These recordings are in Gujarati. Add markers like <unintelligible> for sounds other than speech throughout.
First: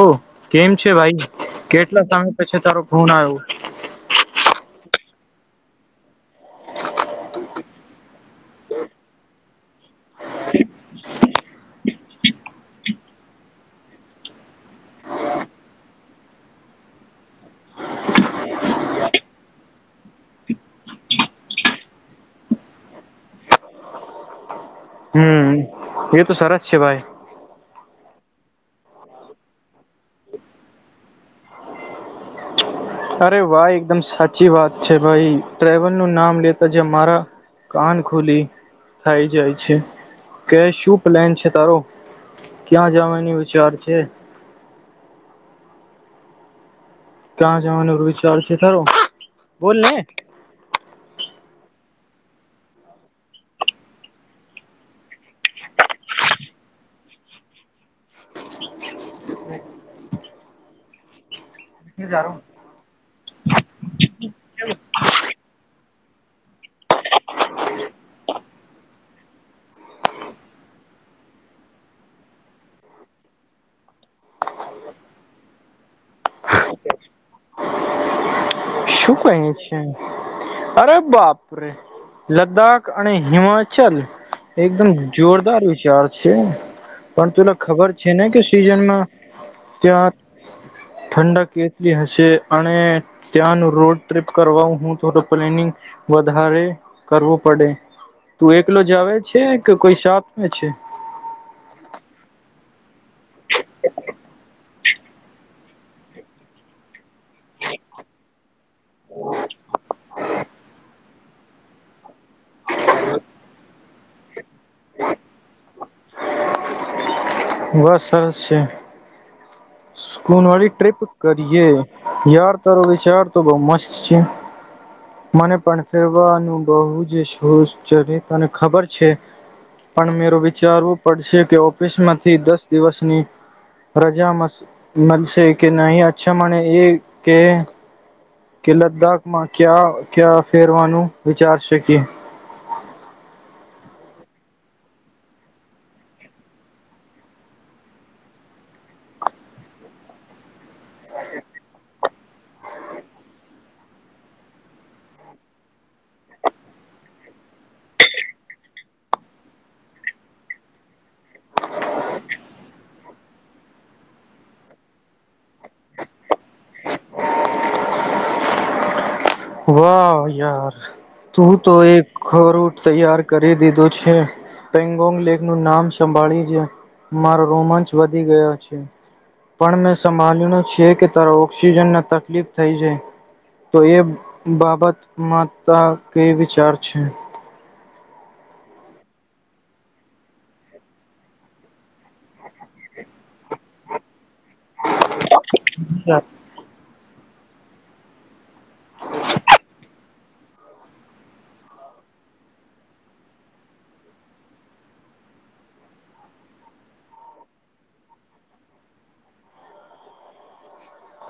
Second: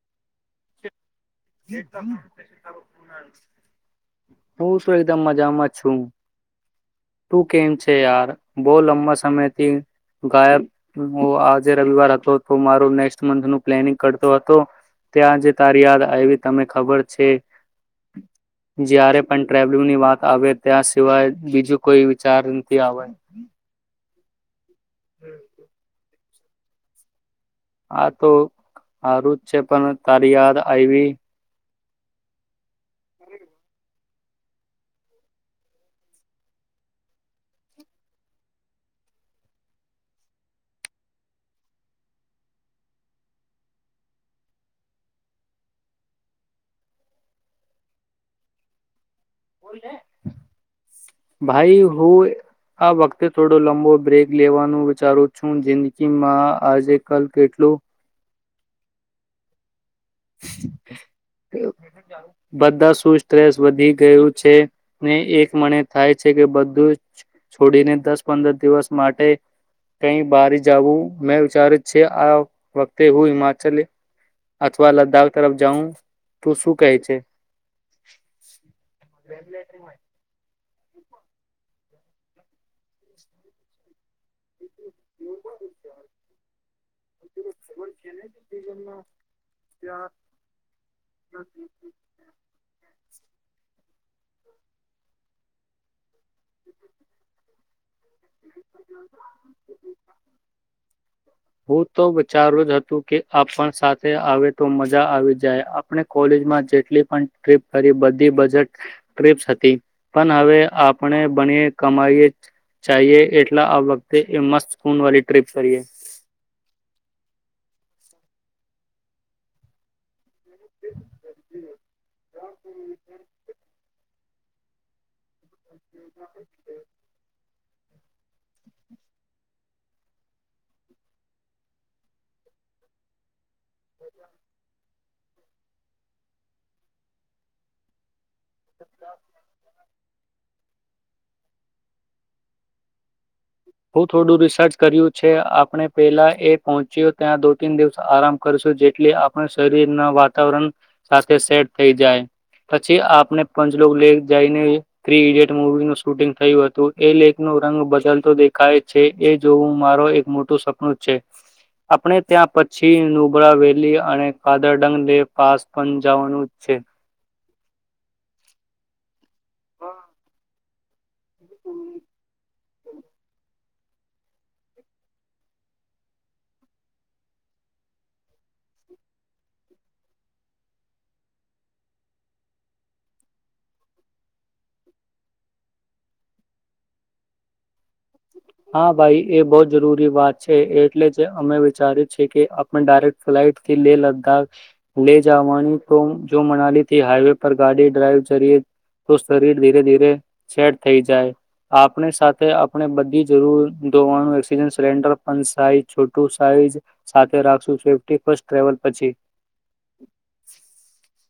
ઓ કેમ છે ભાઈ કેટલા સમય પછી તારો ફોન આવ્યો મ મજામાં છું તું કેમ છે યાર બહ લંબા સમયથી ગાયબ આજે રવિવાર હતો તો માર નેક્સ્ટ મંથ નું પ્લેનિંગ કરતો હતો ત્યાંજ તારી યાદ આવી તને ખબર છે જ્યારે પણ ટ્રવલંગની વાત આવે ત્યાં સિવાય બીજું કોઈ વિચાર નથી આવે હમ એ તો સરસ છે ભાઈ આ તો હારું જ છે પણ તારી યાદ આવી અરે વાહ એકદમ સાચી વાત છે ભાઈ ટ્રવલ નું નામ લેતા જ મારા કાન ખુલી થાય જાય છે કે શું પ્લેન છે તારો ક્યાં જવાની વિચાર છે ક્યાં જવાનો વિચાર છે તાર બોલને ભાઈ હું આ વખતે થોડો લંબો બ્રેક લેવાનું વિચારું છું જિંદગીમાં આજે કલ કેટલું <unintelligible> બધા સચ સ વધી ગયું છે ને એક મને થાય છે કે બધું છોડીને દસ પંદર દિવસ માટે કઈ બારી જું મેં વિચાર છે આ વખતે હું હિમાચલ અથવા લદ્દાખ તરફ જઉં તું શું કેહે છે શું ક છે અરે બાપરે લદ્દાખ અને હિમાચલ એકદમ જોરદાર વિચાર છે પણ તેલા ખબર છે ને કે સીઝનમાં ત્યાં ઠંડા કેટલી હશે અને ત્યાંનું રોડ ટ્રીપ કરવા હું થો પ્લેનિંગ વધારે કરવું પડે તું એકલો જ આવે છે કે કોઈ સાતમે છે હું તો વિચારું જ હતું કે આપણ સાથે આવે તો મજા આવી જાય આપણે કોલેજમાં જેટલી પણ ટપ કરી બધી બજેટ ટપ હતી પણ હવે આપણે બને કમાવીએ ચઇએ એટલા આ વખતે એ મસ્ત ખૂન વાળી ટ્રીપ કરીએ બસ સરસ છે સ્કૂલ વાળી ટ્રીપ કરીએ યાર તાર વિચાર તો બઉ મસ્ત છે મને પણ ફેરવાનું બહુ જ શો ને ખબર છે પણ મે વિચારવું પડશે કે ઓફિસમાં થી દસ દિવસની રજા મસ મળશે કે નહી અચ્છા મળને એ કે કે લદ્દાખ માં ક્યા ક્યા ફેરવાનું વિચારશેકી બ થોડું રિસર્ચ કર્યું છે આપણે પેલા એ પહોંચ્યો ત્યાં દો તીન દિવસ આરામ કરશું જેટલી આપણા શરીર ના વાતાવરણ સાથે સેટ થઇ જાય પછી આપને પંચલોક લેક જઈને થ્રી ઈડિયટ મુવી નું શૂટિંગ થયું હતું એ લેક ન રંગ બદલતો દેખાય છે એ જોવું માર એક મોટું સપનું છે આપણે ત્યાં પછી નુબળ વેલી અને કાદર ડંગ લે પાસ પણ જવાનું છે ા યાર તું તો એક ખરુંટ તૈયાર કરી દીધું છે પેંગોંગ લેક નું નામ સંભાળ્યું છે મારો રોમાંચ વધી ગયો છે પણ મેં સંભળ્યું છે કે તારા ઓક્સિજન તકલીફ થઈ જાય તો એ બાબત માતા કે વિચાર છે હા ભાઈ એ બહુ જરૂરી વાત છે એટલે જ અમે વિચાર છી કે આપણે ડાયરેક્ટ ફ્લાઈટ થી લે લદ્દાખ લે જવાની તો જો મનાલી થી હાઈવે ગાડી ડ્રાઈવ કરીએ તો શરીર ધીરે ધીરે સેટ થઈ જાય આપણે સાથે આપણે બધી જરૂર ધોવાનું ઓક્જન સિલન્ડર સા છોટું સાઈઝ સાથે રાખશું સેફટી ફસ્ત ટેવલ પછી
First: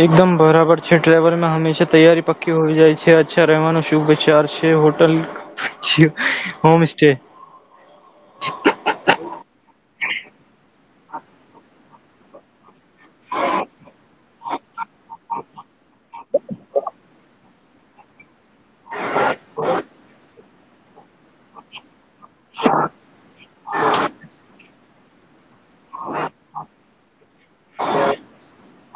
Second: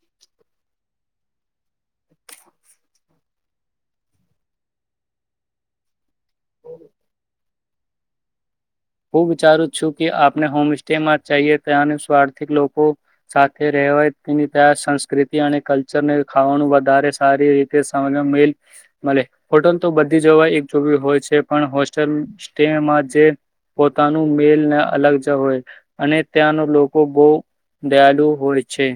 એકદમ બરાબર છે ટવલમાં હંમેશા તૈયારી પકી હો જાય છે અચ્છા રહેવાનો શુભ વિચાર છે હોટલ હોમ સે હું વિચારું છું કે આપને હોમસ્ટ્ટેમાં ચાએ કયાન સ્વાર્થિક લોકો સાથે રહેવાય તેની ત્યાં સંસ્કૃતિ અને કલ્ચરને ખાવાનું વધારે સારી રીતે સમિલ મળે ફોટલ તો બધી જવા એક જો હોય છે પણ હોસ્ટેલ સ્ટેમાં જે પોતાનું મેલને અલગ જ હોય અને ત્યાંનો લોકો બહુ દયાલુ હોય છે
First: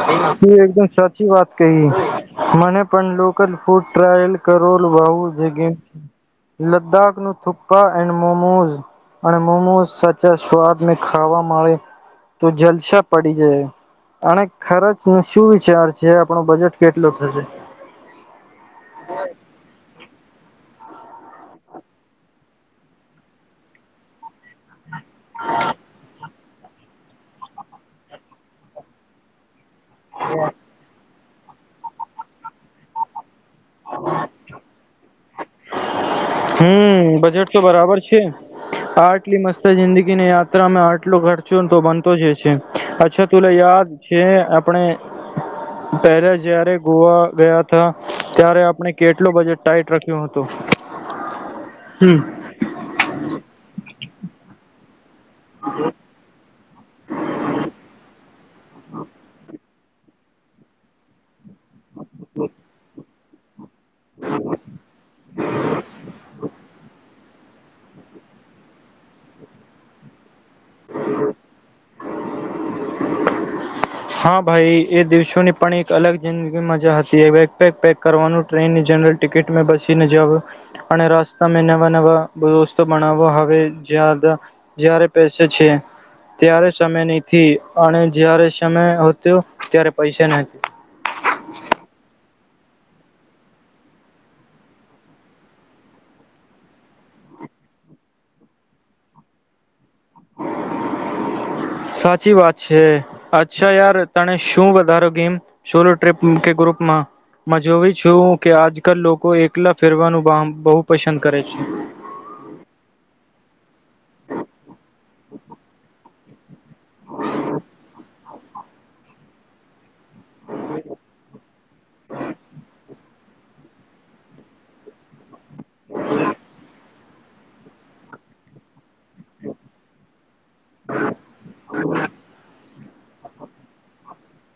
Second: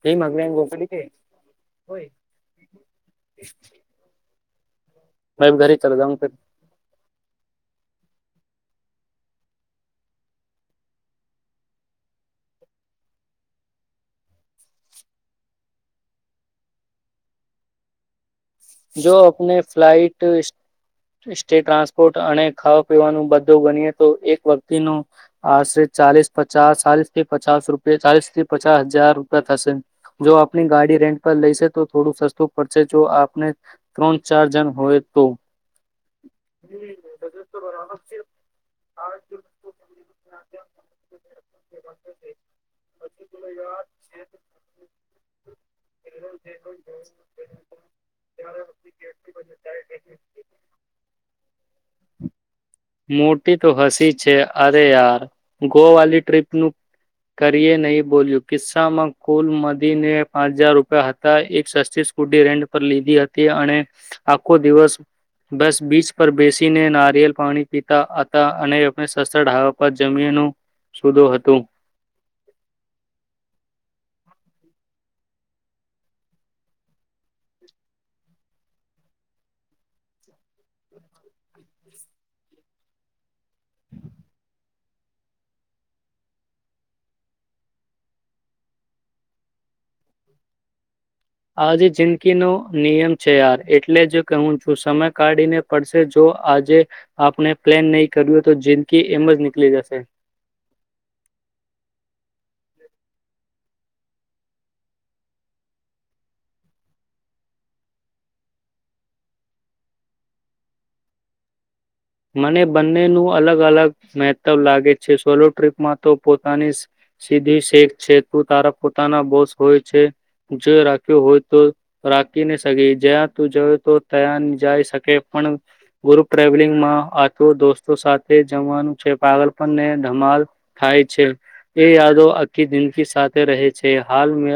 એ એકદમ સાચી વાત કહી મને પણ લોકલ ફૂડ ટ્રાયલ કરો <unintelligible> લદ્દાખ નું થુપ્પા એન્ડ મોમોઝ અને મોમોઝ સાચા સ્વાદને ખાવા મળે તો જલસા પડી જાય અને ખરજ શું વિચાર છે આપણો બજેટ કેટલો થશે જો આપને ફ્લાઇટ સ્ટેટ ટ્રાન્સપોર્ટ અને ખાવા પીવાનું બધું ગણીએ તો એક વ્યક્તિ નો આસરે ચાલીસ પચાસ ચાલીસ થી પચાસ રૂપ ચાલીસ થી પચાસ હજાર રૂપિયા થશે જો આપણી ગાડી રેન્ટ પર લઈશે તો થોડું સસ્તું પડશે જો આપને ત્રણ ચાર જણ હોય તો હમ બજેટ તો બરાબર છે આટલી મસ્ત જિંદગી ની યાત્રામાં આટલો ખર્ચો તો બનતો જ છે અચ્છા તુલા યાદ છે આપણે પહેલા જયારે ગોવા ગયા હતા ત્યારે આપણે કેટલું બજેટ ટાઈટ રાખ્યું હતું હમ. મોટી તો હ પસી છે અરે યાર ગો વાલી ટ્રિપ નું કરીએ નહી બોલ્યું કિસ્સામાં કુલ મદીને પાંચ હજાર રૂપિયા હતા એક સસ્તી સ્કૂટી રેન્ટ પર લીધી હતી અને આખો દિવસ બસ બીચ પર બેસીને નારિયેલ પાણી પીતા હતા અનેને સસરાવા પર જમીનું સુદો હતું હા ભાઈ એ દિવસોની પણ એક અલગ જિંદગી મજા હતી એ વગેગ પેક કરવાનું ટ્રેનની જનરલ ટિકિટ બસીને જવ અને રસ્તા મે નવા નવા રસ્ત બનાો હવે જ જ્યારે પેસે છે ત્યારે સમય નથી અને જ્યારે તમે હશે ત્યારે પૈસા નાખીએ આજે જે કી નો નિયમ છે યાર એટલે જ હું છું સમય કાઢીને પડશે જો આજે આપણે પ્લેન નહી કર્યું તો જિંદગી એમ જ નીકળી જશે સાચી વાત છે અચ્છા યાર તને શું વધારો ગેમ સોલો ટ્ર્રીપ કે ગ્રુપમાં જોયું છું કે આજકાલ લોકો એકલા ફેરવાનું બહુ પસંદ કરે છે મને બંનેનું અલગ અલગ મહત્વ લાગે છે સોલો ટ્રીપમાં તો પો પોતાની સીધી શેખ છે તું તારા પોતાના બોસ હોય છે જો રાખ્યો હોય તો રાખીને સગી જા તું જોય તો તયા જાય શકે પણ ગુરુ ટ્રાવલિંગ માં આ તો દોસ્તો સાથે જમવાનું છે પાગલ પણ ને ધમાલ થાય છે એ યાદો આખી જિંદગી સાથે રહે છે હાલ મે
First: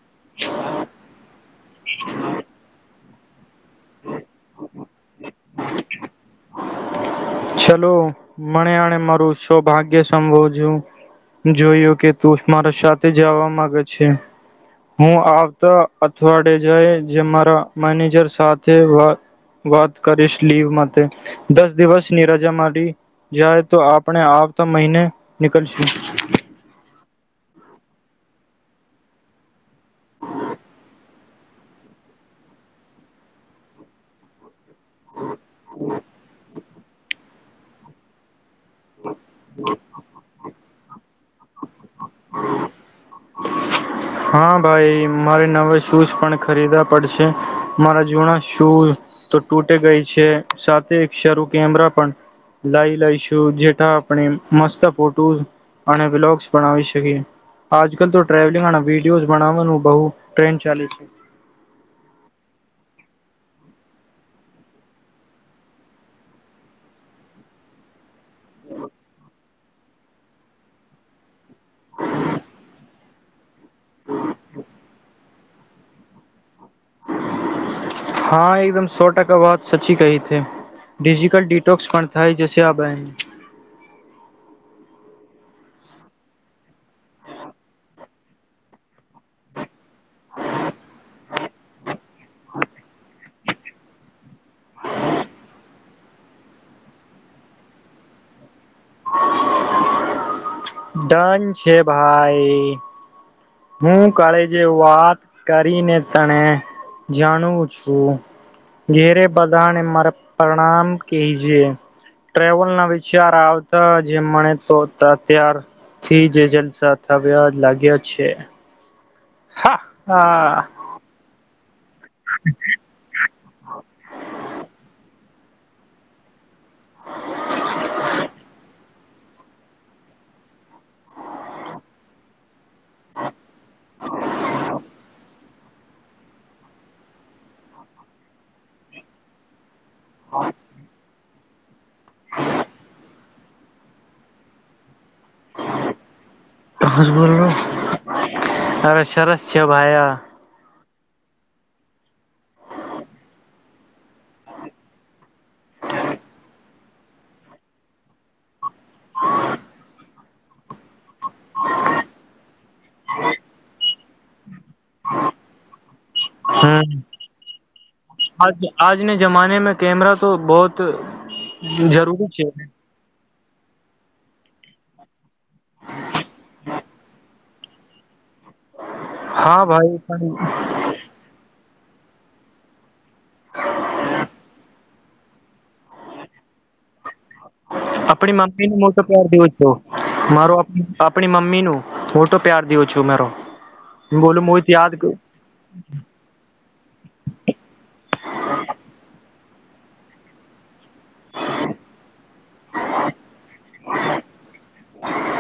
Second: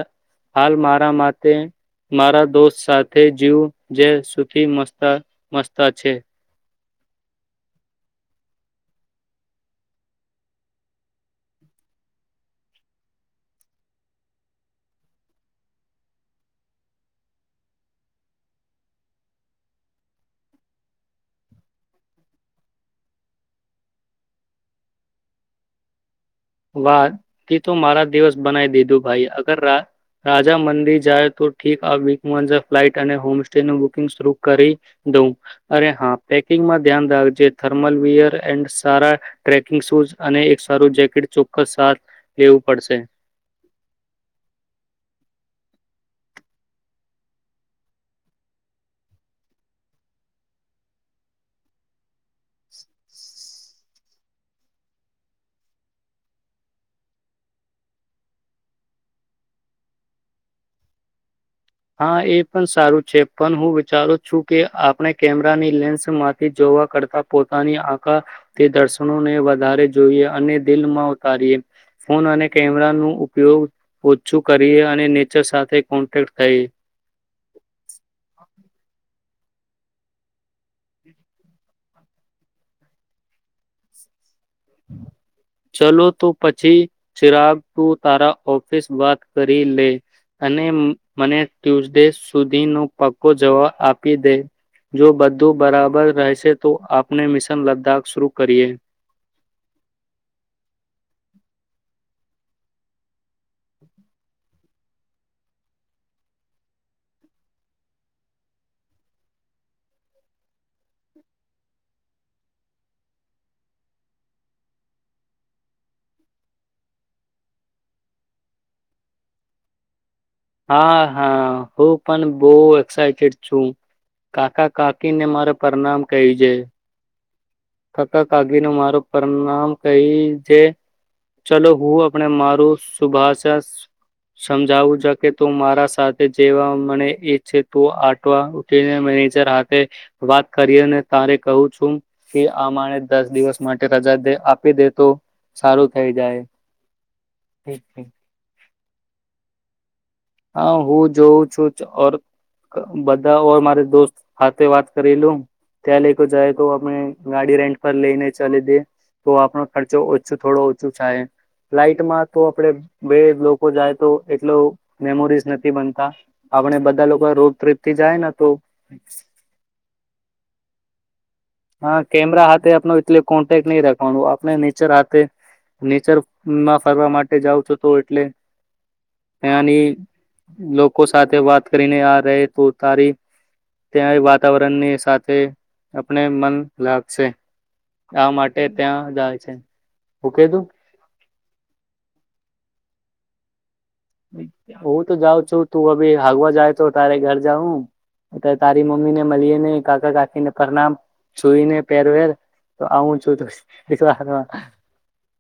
હાલ મારા માટે મારા દોસ્ત સા થે જીવ જે સુખી મસ્ત સ્તા મસ્તા છે ચલો મણે આણે મારું સૌભાગ્ય સંભોજું જોયું કે તું મારા સાથે જવા માગે છે હું આવતા અઠવાડે જાય જે મારા મેનેજર સાથે વા વાત કરીશ લીવ માટે દસ દિવસની રજા મળી જાય તો આપણે આવતા મહિને નીકલશું વા તી તો મારા દિવસ બનાઇ દીધું ભાઈ અગર રા રાજા મંદિર જાય તો ઠીક આ વીકમાં જ ફ્લાઇટ અને હોમ સસ્ટેનું બુકિંગ શર કરી દઉં અરે હા પેકિંગમાં ધ્યાન રાખજે થર્મલ વીયર એન્ડ સારા ટ્રેકિંગ શૂઝ અને એક સારું જેકેટ ચોક્કસ સાથ લેવું પડશે હા ભાઈ મારે નવા શૂઝ પણ ખરીદવા પડશે મારા જૂના શૂઝ તો તૂટે ગઈ છે સાથે એક શરૂ કેમેરા પણ લઈ લઈશું જેટા આપણે મસ્ત ફોટોસ અને વ્લોગ્સ બનાવી શકીએ આજકાલ તો ટ્રાવલિંગ અને વિડિઓઝ બનાવાનું બહુ ટ્રેન્ડ ચાલે છે હા એ પણ સારું છે પન હું વિચારું છું કે આપણે કેમેરાની લેન્સમાંથી જોવા કરતા પોતાની આં તે દર્શનોને વધ વધારે જોઈએ અને દિલમાં ઉતારીએ ફોન અને કેમેરા ન ઉપયોગ ઓછું કરીએ અને ચર સાથે કોન્ટેક્ટ થઇએ હા એકદમ સો ટકા વાત સચી કહી થ ડિજિટલ ડિટોક્સ પણ થાય જ આપ આ ચલો તો પછી ચિરાગ તું તારા ઓફિસ બાદ કરી લે અને મને ટ્યુઝડે સુધી ન પગ કો જવાબ આપી દે જો બધું બરાબર રહેશે તો આપણે મિશન લદ્દાખ શરૂ કરીએ ડન છે ભાઈ હું કાલે જે વાત કરીને તને જાણું છું ઘેરે બધાને મારા પરણામ કહીજે ટલ ના વિચાર આવતા જે મણે તો અત્યારથી જ જલસા થ લાગ્યા છે હા હા હા હ પણ બુ એક્સાઈ ટેડ છું કાકા કાકીને મારે પરણામ કહી છે કકા કાગીનું મારું પરણામ કહી જે ચલો હું આપણે મારું શુભાષા સમજાવું જો કે તું મારા સાથે જેવા મને ઈચ્છ ત આટવા ઉ મેનેજરા થે વાત કરી અને તારે કહું છું કી અમારે દસ દિવસ માટે રજા દે આપી દે તો સારું થઈ જાય તમેજ બોલો અરે સરસ છે ભાઈ આ હું જોઉં છું ઓર બધા ઓર મારે દોસ્ત સાથે વાત કરીલું ત્યાં લોકો જા મેમોરીઝ નથી બનતા આપણે હમ બધા લોકો રોડ ટ્રીપ થી જાય ને તો આજ આજને જમાને મે કેમરા તો બોહત હા કેમરા હાથે આપનો એતલે કોન્ટેક નહી રાખવાનું આપણે નેચર હાથે નેચરમાં ફરવા માટે જાઉ છું તો એટલે હા ત્યાંની ભાઈ પણ લોકો સાથે વાત કરીને આ રહે તો તારી ત્યાં વાતાવરણની સાથે આપણે મન લાગશે આ આપણી માટે મમ્મી નું હું તો ત્યાં પ્યાર જાય દવ છે. છું હું મારો કીધું આપણી મમ્મી નું હું તો પ્યાર દવું છ છુંમેરો હું તો જાઉં છું તું હવે હગવા જાય તો તારે ઘર જાઉ અ્યારે તારી મમ્મી ને મળીએ કાકા કાકીને પરનામ જોઈ ને પેરવેર તો આવું છું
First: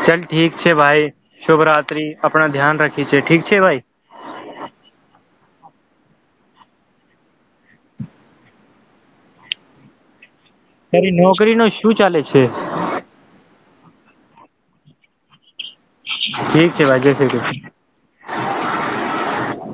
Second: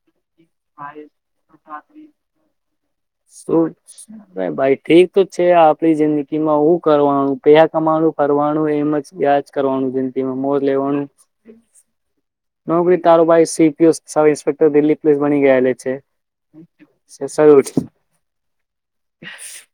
ચલ ઠીક છે ભાઈ શુભરાત્રીિ આપણા ધ્યાન રાખી છે ઠીક છે તું ભાઈ ભાઈ ઠીક છે આપણી જિંદગી માં હું કરવાનું પેયહા કમાનું ફરવાનું એમ જ યાજ કરવાનું જિંદગીમાં મોત લેવાનું તારી નોકરી નું શું ચાલે છે નોકરી તારોબાઈ CPS sub inspector Delhi police બની ગયાે છે ઠીક છે ભાઈ જય શ્રી કૃષ હ